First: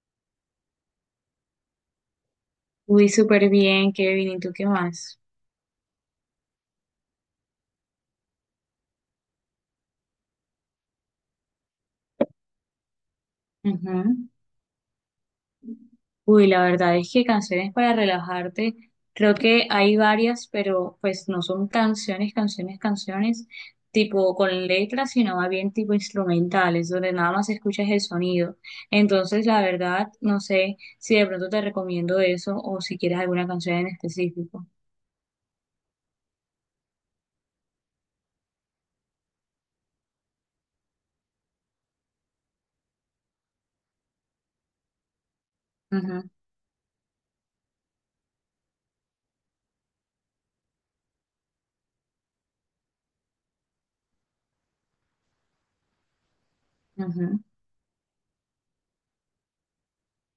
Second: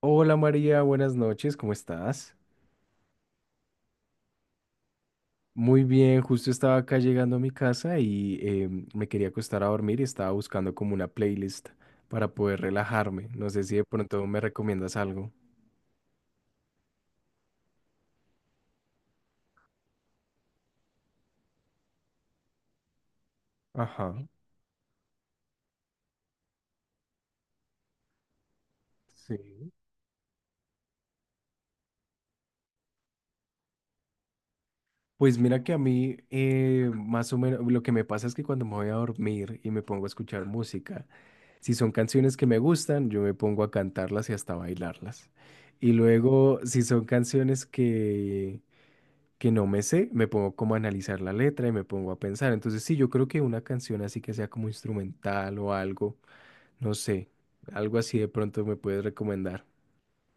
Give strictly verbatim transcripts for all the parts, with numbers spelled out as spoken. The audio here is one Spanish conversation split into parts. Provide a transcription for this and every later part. Hola María, buenas noches, ¿cómo estás? Uy, súper bien, Kevin. ¿Y tú qué más? Muy bien, justo estaba acá llegando a mi casa y em, me quería acostar a dormir y estaba buscando como una playlist para poder relajarme. No sé si de pronto Ujú. me recomiendas algo. Uy, la verdad es que canciones para relajarte, creo que hay varias, pero pues no son canciones, canciones, canciones, Ajá, tipo con letras, sino más bien tipo instrumentales, donde nada más escuchas el sonido. Entonces, la sí. verdad, no sé si de pronto te recomiendo eso o si quieres alguna canción en específico. Pues mira que a mí eh, más o menos lo que me pasa es que cuando me voy a dormir y me pongo a escuchar música, si son canciones que me gustan, yo me pongo a cantarlas y hasta bailarlas. Y Ujú, luego, si son canciones que que no me sé, me pongo como a analizar la letra y me pongo a pensar. Entonces, sí, yo creo que una canción así que sea como instrumental o algo, no sé, ujú. algo así de pronto me puedes recomendar.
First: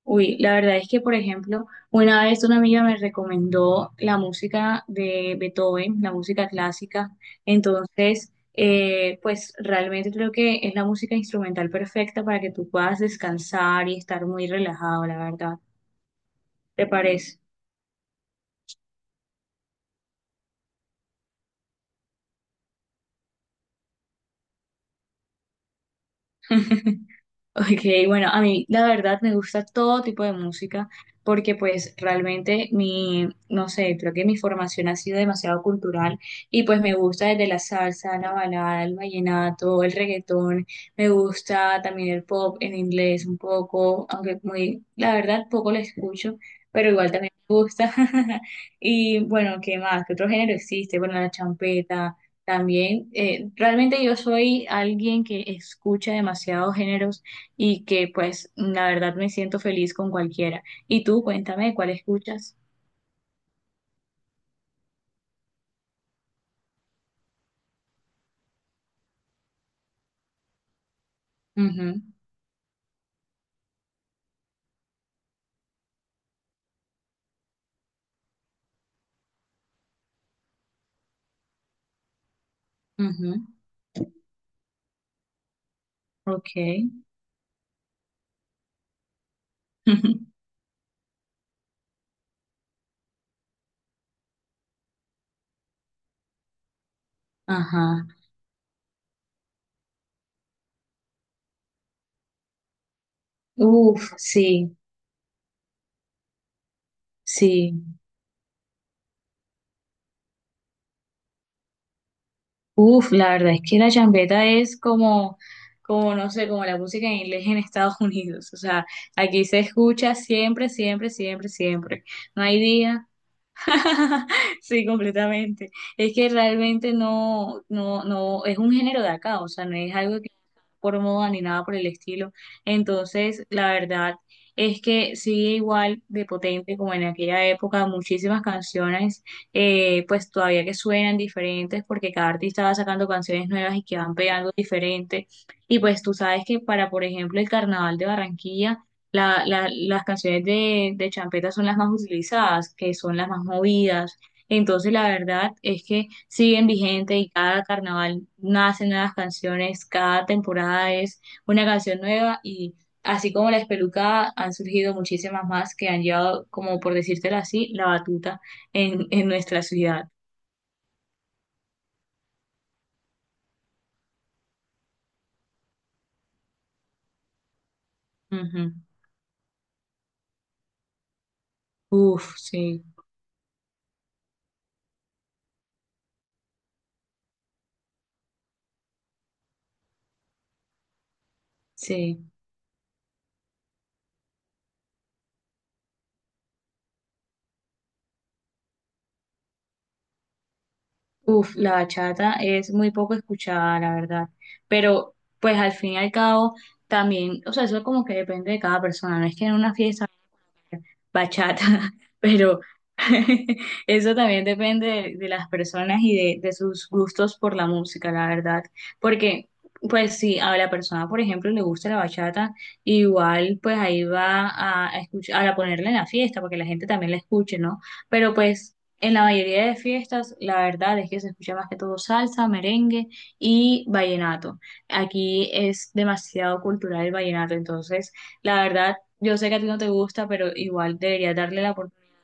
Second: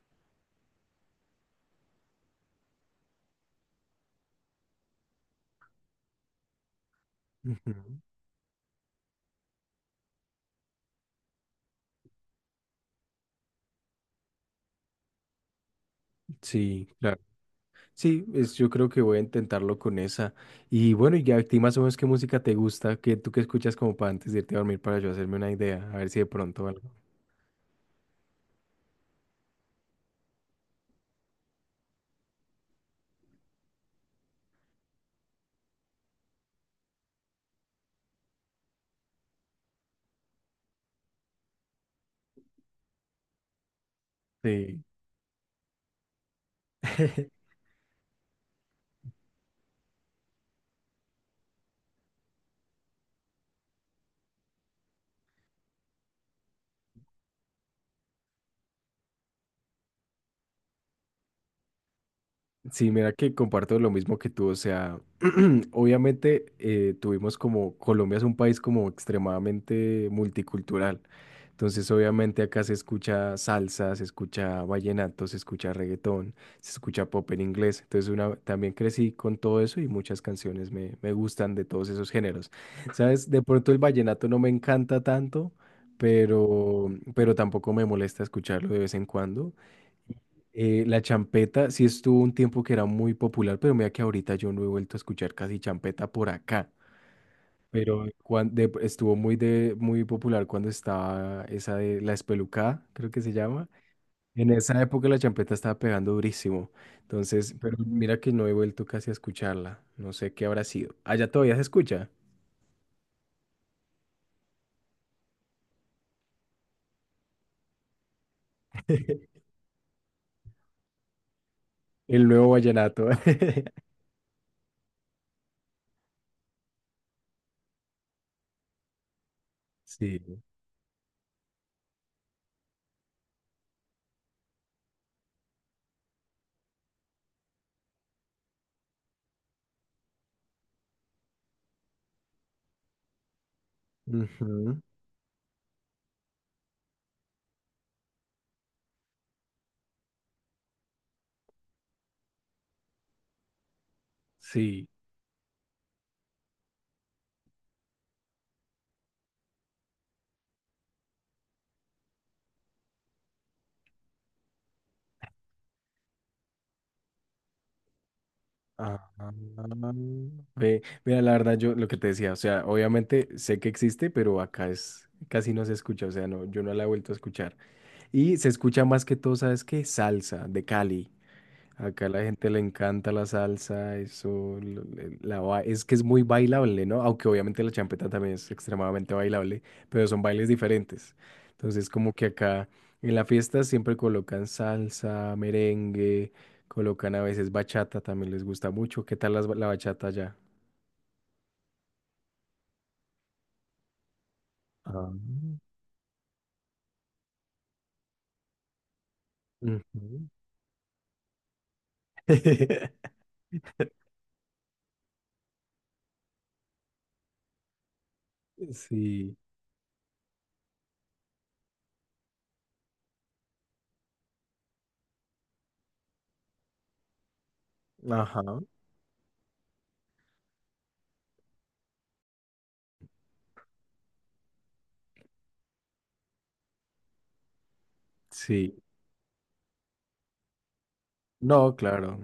Uy, la verdad es que, por ejemplo, una vez una amiga me recomendó la música de Beethoven, la música clásica. Ujú. Entonces, eh, pues realmente creo que es la música instrumental perfecta para que tú puedas descansar y estar muy relajado, la verdad. ¿Te Sí, claro. parece? Sí, es- yo creo que voy a intentarlo con esa. Y bueno, y a ti más o menos qué música te gusta, que tú que escuchas como para antes de irte a dormir para yo hacerme una idea, a ver si de pronto algo. Ok, bueno, a mí la verdad me gusta todo tipo de música porque pues realmente mi, no sé, creo que mi formación ha sido demasiado cultural y pues me gusta desde la salsa, la balada, el vallenato, el reggaetón, me gusta también el pop en inglés un poco, aunque Sí. muy, la verdad poco lo escucho, pero igual también me gusta. Y bueno, ¿qué más? ¿Qué otro género existe? Bueno, la champeta. También, eh, realmente yo soy alguien que escucha demasiados géneros y que pues la verdad me siento feliz con cualquiera. Y tú, cuéntame, ¿cuál escuchas? Sí, mira que comparto lo mismo que tú, o sea, obviamente eh, tuvimos como, Colombia es un país como extremadamente multicultural, entonces Ujú, obviamente acá se escucha salsa, se escucha vallenato, se escucha reggaetón, se escucha pop en inglés, entonces una, también crecí con todo eso y muchas canciones me, me gustan de todos esos géneros. ¿Sabes? ujú, De pronto el vallenato no me encanta tanto, pero, ok. pero tampoco me molesta escucharlo de vez en cuando. Eh, la champeta sí estuvo un tiempo que era muy popular, pero mira que ahorita yo no he vuelto a escuchar casi champeta por acá. Pero Ajá. cuan- de- estuvo muy, de, muy popular cuando estaba esa de La Espelucada, creo que se llama. Uf, sí, En esa época la champeta estaba pegando durísimo. Entonces, pero, sí. ujú, mira que no he vuelto casi a escucharla. No sé qué habrá sido. Allá todavía se escucha. Uf, la verdad es que la champeta es como, como no sé, como la música en inglés en Estados Unidos. O sea, aquí se escucha siempre, siempre, siempre, siempre. El No nuevo hay día. vallenato. Sí, completamente. Es que realmente no, no, no, es un género de acá, o sea, no es algo que Sí. por moda ni nada por el estilo. Entonces, la verdad es que sigue igual de potente como en aquella época, muchísimas canciones, eh, pues todavía que suenan diferentes porque cada artista va sacando canciones nuevas y que van pegando Ujú, diferente. Y pues tú sabes que para, por ejemplo, el Carnaval de Barranquilla, la, la- las canciones de, de champeta son las más utilizadas, que son las más movidas. sí. Entonces, la verdad es que siguen vigente y cada carnaval nacen nuevas canciones, cada temporada es una canción nueva y así como la espelucada, han surgido muchísimas más que han llevado, como por decírtelo así, la batuta Ah, en, en nuestra ciudad. ve, mira, la verdad, yo lo que te decía, o sea, obviamente sé que existe, pero acá es casi no se escucha, o sea, no, yo no la he vuelto a escuchar. Y se Ujú. escucha más que todo, ¿sabes qué? Salsa de Cali. Acá a la Uf, gente le sí, encanta la salsa, eso, lo- le- la, ba- es que es muy bailable, ¿no? Aunque obviamente la champeta también es extremadamente bailable, pero son bailes diferentes. Entonces, como que sí. acá en la fiesta siempre colocan salsa, merengue, colocan a veces bachata, también les gusta mucho. ¿Qué tal las ba- la, bachata allá? Uf, la bachata es muy poco escuchada, la verdad. Ah, Pero, pues al fin y al cabo, también, o sea, eso como que depende de cada persona. No es que en una ujú. fiesta bachata, pero eso también depende de, de las personas y de, de sus gustos por la música, la verdad. Sí, Porque, pues, si a la persona, por ejemplo, le gusta la bachata, igual, pues ahí va a, a escuchar, a ponerla en la fiesta, porque la gente también la escuche, ¿no? Pero, ajá, pues, en la mayoría de fiestas, la verdad es que se escucha más que todo salsa, merengue y vallenato. Aquí es demasiado cultural el vallenato, entonces. La sí. verdad, yo sé que a ti no te gusta, pero igual deberías darle la No, oportunidad. claro.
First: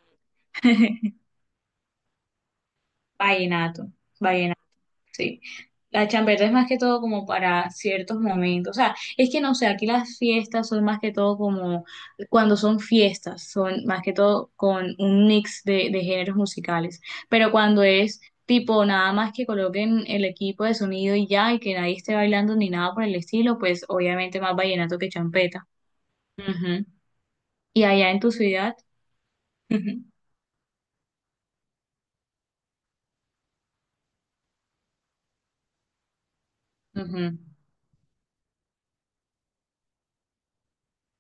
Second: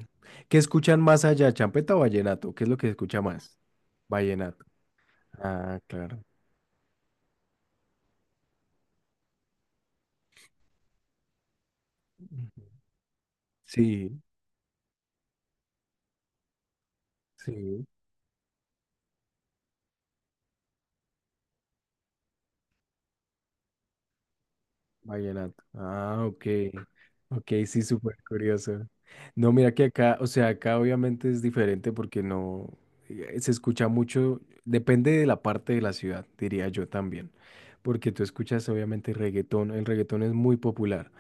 ¿Qué escuchan más allá, champeta o vallenato? ¿Qué es lo que se escucha más? Vallenato, vallenato, Vallenato. sí. Ah, La claro. champeta es más que todo como para ciertos momentos. O sea, es que no sé, aquí las fiestas son más que todo como cuando Ujú. son fiestas, son más que Sí, todo con un mix de, de géneros musicales. Pero cuando sí, es tipo nada más que coloquen el equipo de sonido y ya, y que nadie esté bailando ni nada por el estilo, pues obviamente más vallenato que vallenato. champeta. Ah, ok. Ujú. Ok, sí, Y allá súper en tu ciudad. curioso. No, mira que acá, o sea, acá obviamente es diferente porque no eh, se escucha mucho, depende de la parte de la ciudad, diría yo también. Ujú. Porque tú escuchas obviamente reggaetón, el reggaetón es muy popular.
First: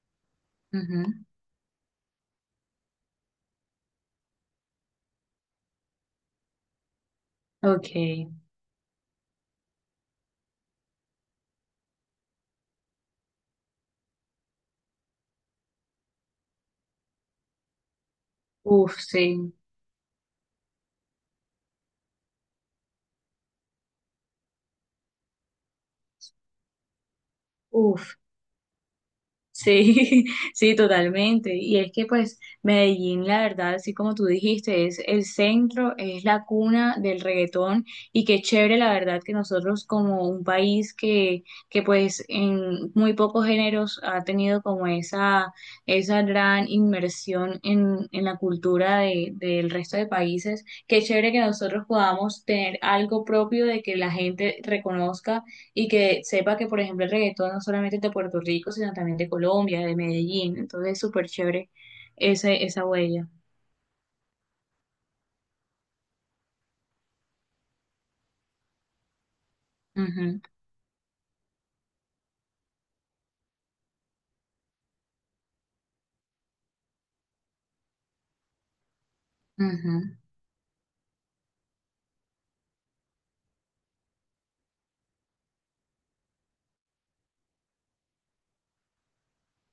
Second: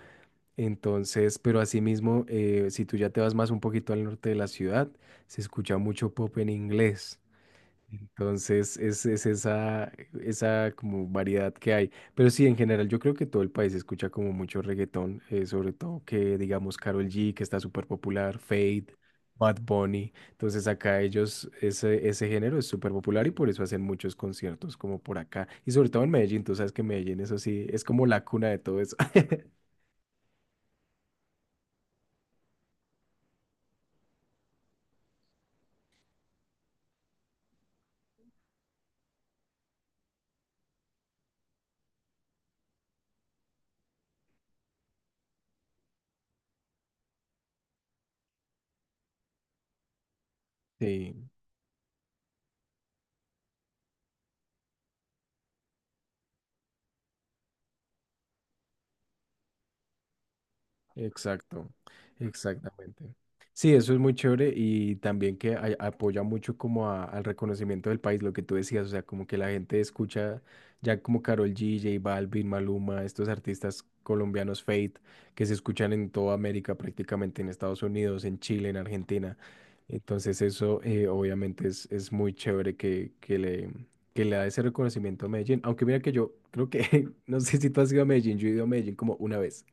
Ujú, Entonces, pero asimismo, eh, si tú ya te vas más un poquito al norte de la ciudad, se escucha mucho pop en inglés. ok, Entonces es, es esa, esa como variedad que hay. Pero sí, en general yo creo que todo el país escucha como mucho reggaetón, eh, sobre todo que digamos Karol G, que está súper popular, Fade, uf, sí, Bad Bunny. Entonces acá ellos, ese, ese género es súper popular y por eso hacen muchos conciertos como por acá. Y sobre todo en Medellín, tú sabes que Medellín, eso sí, es como uf, la cuna de todo eso. sí, sí, totalmente. Y es que pues Medellín, la verdad, así como tú dijiste, es el centro, es la cuna del reggaetón y qué chévere, la verdad, que nosotros como un país que, que pues en muy pocos géneros ha tenido como esa, esa gran inmersión en, en la cultura de, del resto de países, qué Sí. chévere que nosotros podamos tener algo propio de que la gente reconozca y que sepa que, por ejemplo, el reggaetón no solamente es de Puerto Rico, sino también de Colombia, de Medellín. Entonces, es súper Exacto, chévere ese, esa exactamente. huella. Sí, eso es muy chévere y también que ay- apoya mucho como a- al reconocimiento del país, lo que tú decías, o sea, como que la gente Ujú, escucha ya como Karol G, J Balvin, Maluma, estos artistas colombianos Fate, que se escuchan en toda América prácticamente, en Estados Unidos, en Chile, en Argentina. ujú. Entonces eso eh, obviamente es, es muy chévere que, que le, que le da ese reconocimiento a Medellín, aunque mira que yo creo que, no sé si tú has ido a Medellín, yo he ido a Medellín como una vez.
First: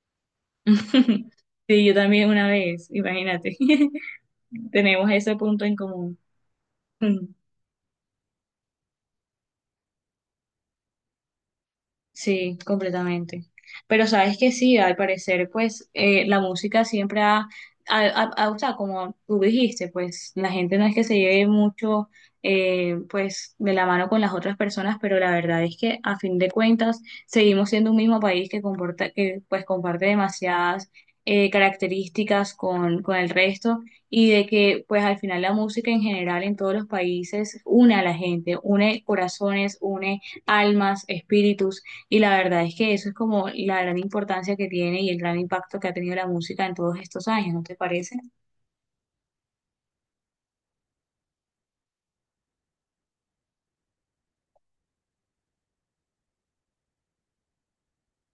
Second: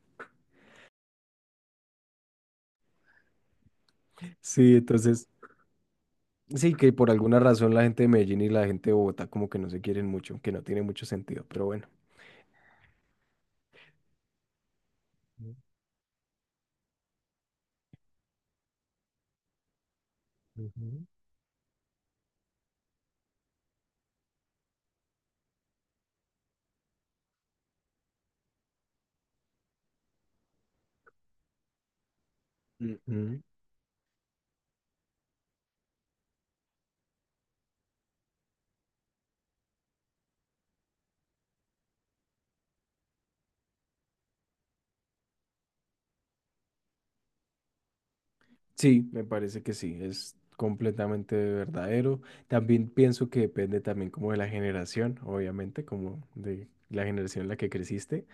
Sí, yo también una vez, imagínate. Sí, Tenemos entonces. ese punto en común. Sí, que por alguna razón la gente de Medellín y la gente de Bogotá como que no se quieren mucho, que no tiene mucho sentido, pero bueno. Sí, completamente. Pero sabes que sí, al parecer, pues eh, la música siempre ha, ha- ha- ha- o sea, como tú dijiste, pues la gente no es que Ujú. se lleve mucho, eh, pues de la mano con las otras personas, pero la verdad es que a fin de cuentas seguimos siendo un mismo país que comporta, que pues comparte demasiadas eh, características con, con el resto y de que pues al final la música en general en todos los países une a la gente, une corazones, une almas, espíritus. Y la verdad es que eso es como la gran importancia que tiene y el gran impacto que ha tenido la música en todos estos años, ¿no te parece? Sí, me parece que sí, es completamente verdadero. También pienso que depende también como de la generación, obviamente, como de la generación en la que creciste,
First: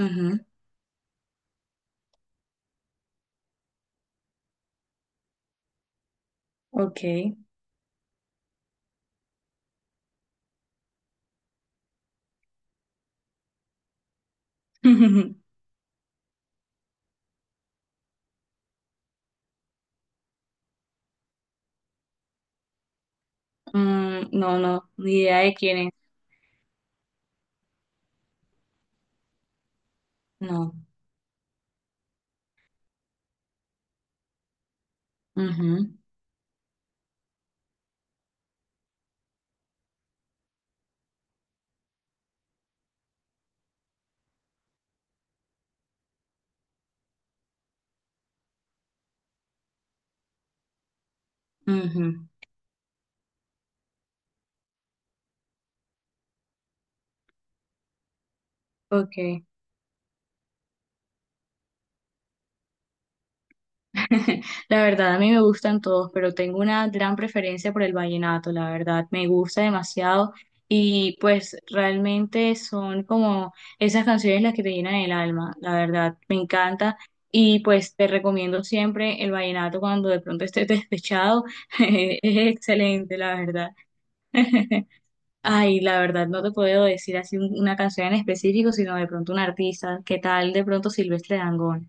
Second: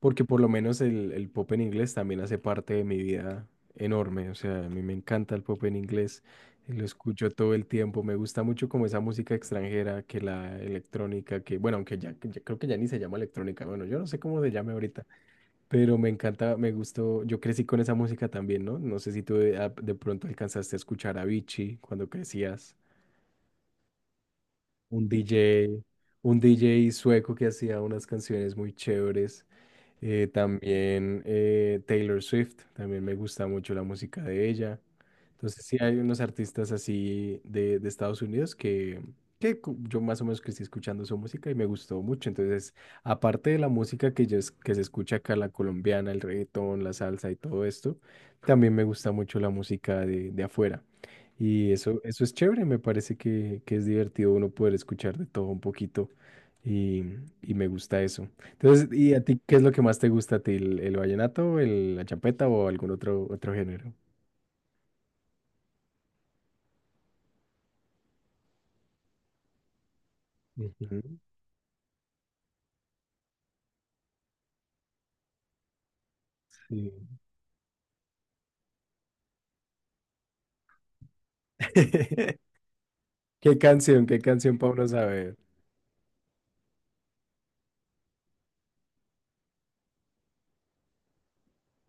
porque por lo menos el, el pop en inglés también hace parte de mi vida enorme. O sea, a mí me encanta el pop en inglés, lo Ok. escucho todo el tiempo, me gusta mucho como esa música extranjera, que la electrónica, que bueno, aunque ya, ya creo que ya ni se llama electrónica, bueno, yo no sé cómo se llame ahorita, pero me encanta, me gustó, yo crecí con esa música también, ¿no? No sé si tú de, a- de pronto alcanzaste a escuchar a Avicii cuando crecías, Mm, no, no, un ni idea de quién D J, es. un D J sueco que hacía unas canciones muy chéveres. Eh, No. También eh, Taylor Swift, también me gusta mucho la música de ella. Entonces sí hay Ujú, unos artistas así de, de Estados Unidos que, que cu- yo más o menos crecí escuchando su música y me gustó mucho. Entonces, aparte de la música que, yo, es- que se escucha acá, la colombiana, el reggaetón, la salsa y todo esto, también me gusta mucho la música de, de afuera. Y eso, eso ujú. es chévere, me parece que, que es divertido uno poder escuchar de todo un poquito y, y me gusta eso. Entonces, ¿y a ti Ok. qué es lo que más te gusta a ti? ¿El, el vallenato, el, la champeta o algún otro, otro género? La verdad, a mí me gustan todos, pero tengo una gran preferencia por el vallenato, la verdad, me gusta demasiado Ujú, y pues realmente son como esas canciones las que te llenan el alma, la verdad, me encanta sí. y pues te recomiendo siempre el vallenato cuando de pronto estés despechado, es excelente, la ¿Qué verdad. canción? ¿Qué canción Pablo sabe? Ay, la verdad, no te puedo decir así un- una canción en específico, sino de pronto un artista, ¿qué tal de pronto Silvestre Dangond?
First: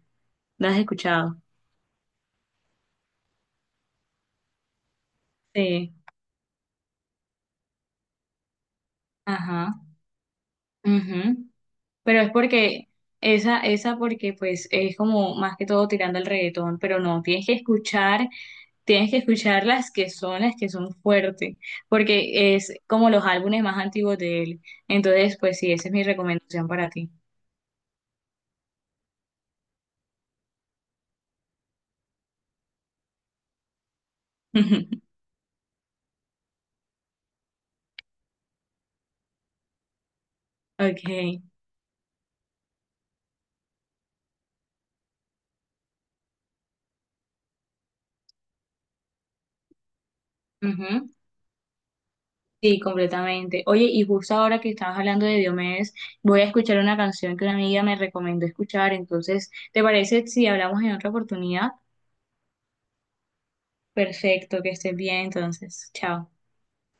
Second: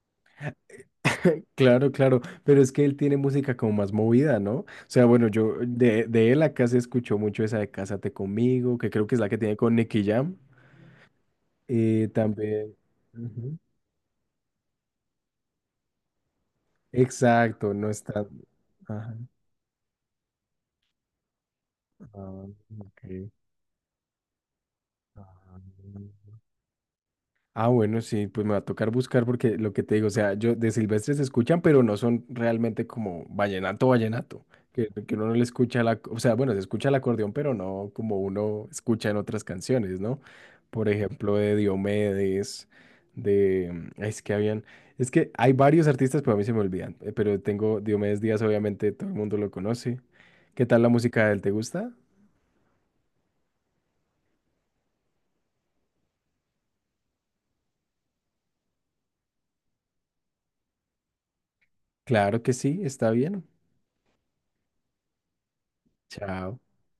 ¿La has escuchado? Claro, claro, pero es que él tiene música como más movida, ¿no? O sea, bueno, yo Sí, de, de él acá se escuchó mucho esa de Cásate conmigo, que creo que es la que tiene con ajá, Nicky Jam. ujú. Y Pero es también. porque Ujú. esa, esa porque pues es como más que todo tirando el reggaetón, pero no, tienes que Exacto, no está. escuchar, tienes Ajá. que escuchar las que son, las que son fuertes, Ah, porque es ok. como los álbumes más antiguos de él. Entonces, pues Ah, sí, esa es mi recomendación para ti. Ah, bueno, sí, pues me va a tocar buscar porque lo que te digo, o sea, yo de Silvestre se escuchan, pero no son realmente como vallenato, vallenato, que, que uno no le escucha la, o sea, bueno, se escucha el acordeón, pero no como uno escucha en otras canciones, ¿no? Por ejemplo, Okay. de Diomedes, de, mm, ay, es que habían, es que hay varios artistas, pero a mí se me olvidan, eh, pero tengo Diomedes Díaz, obviamente todo el mundo lo conoce. ¿Qué tal la Ujú. música de él? ¿Te gusta? Sí, completamente. Oye, y justo ahora que estabas hablando de Diomedes, voy a escuchar una canción que una amiga me recomendó escuchar. Entonces, ¿te parece si hablamos en otra oportunidad? Claro que sí, está bien. Perfecto, que estés bien entonces. Chao. Chao.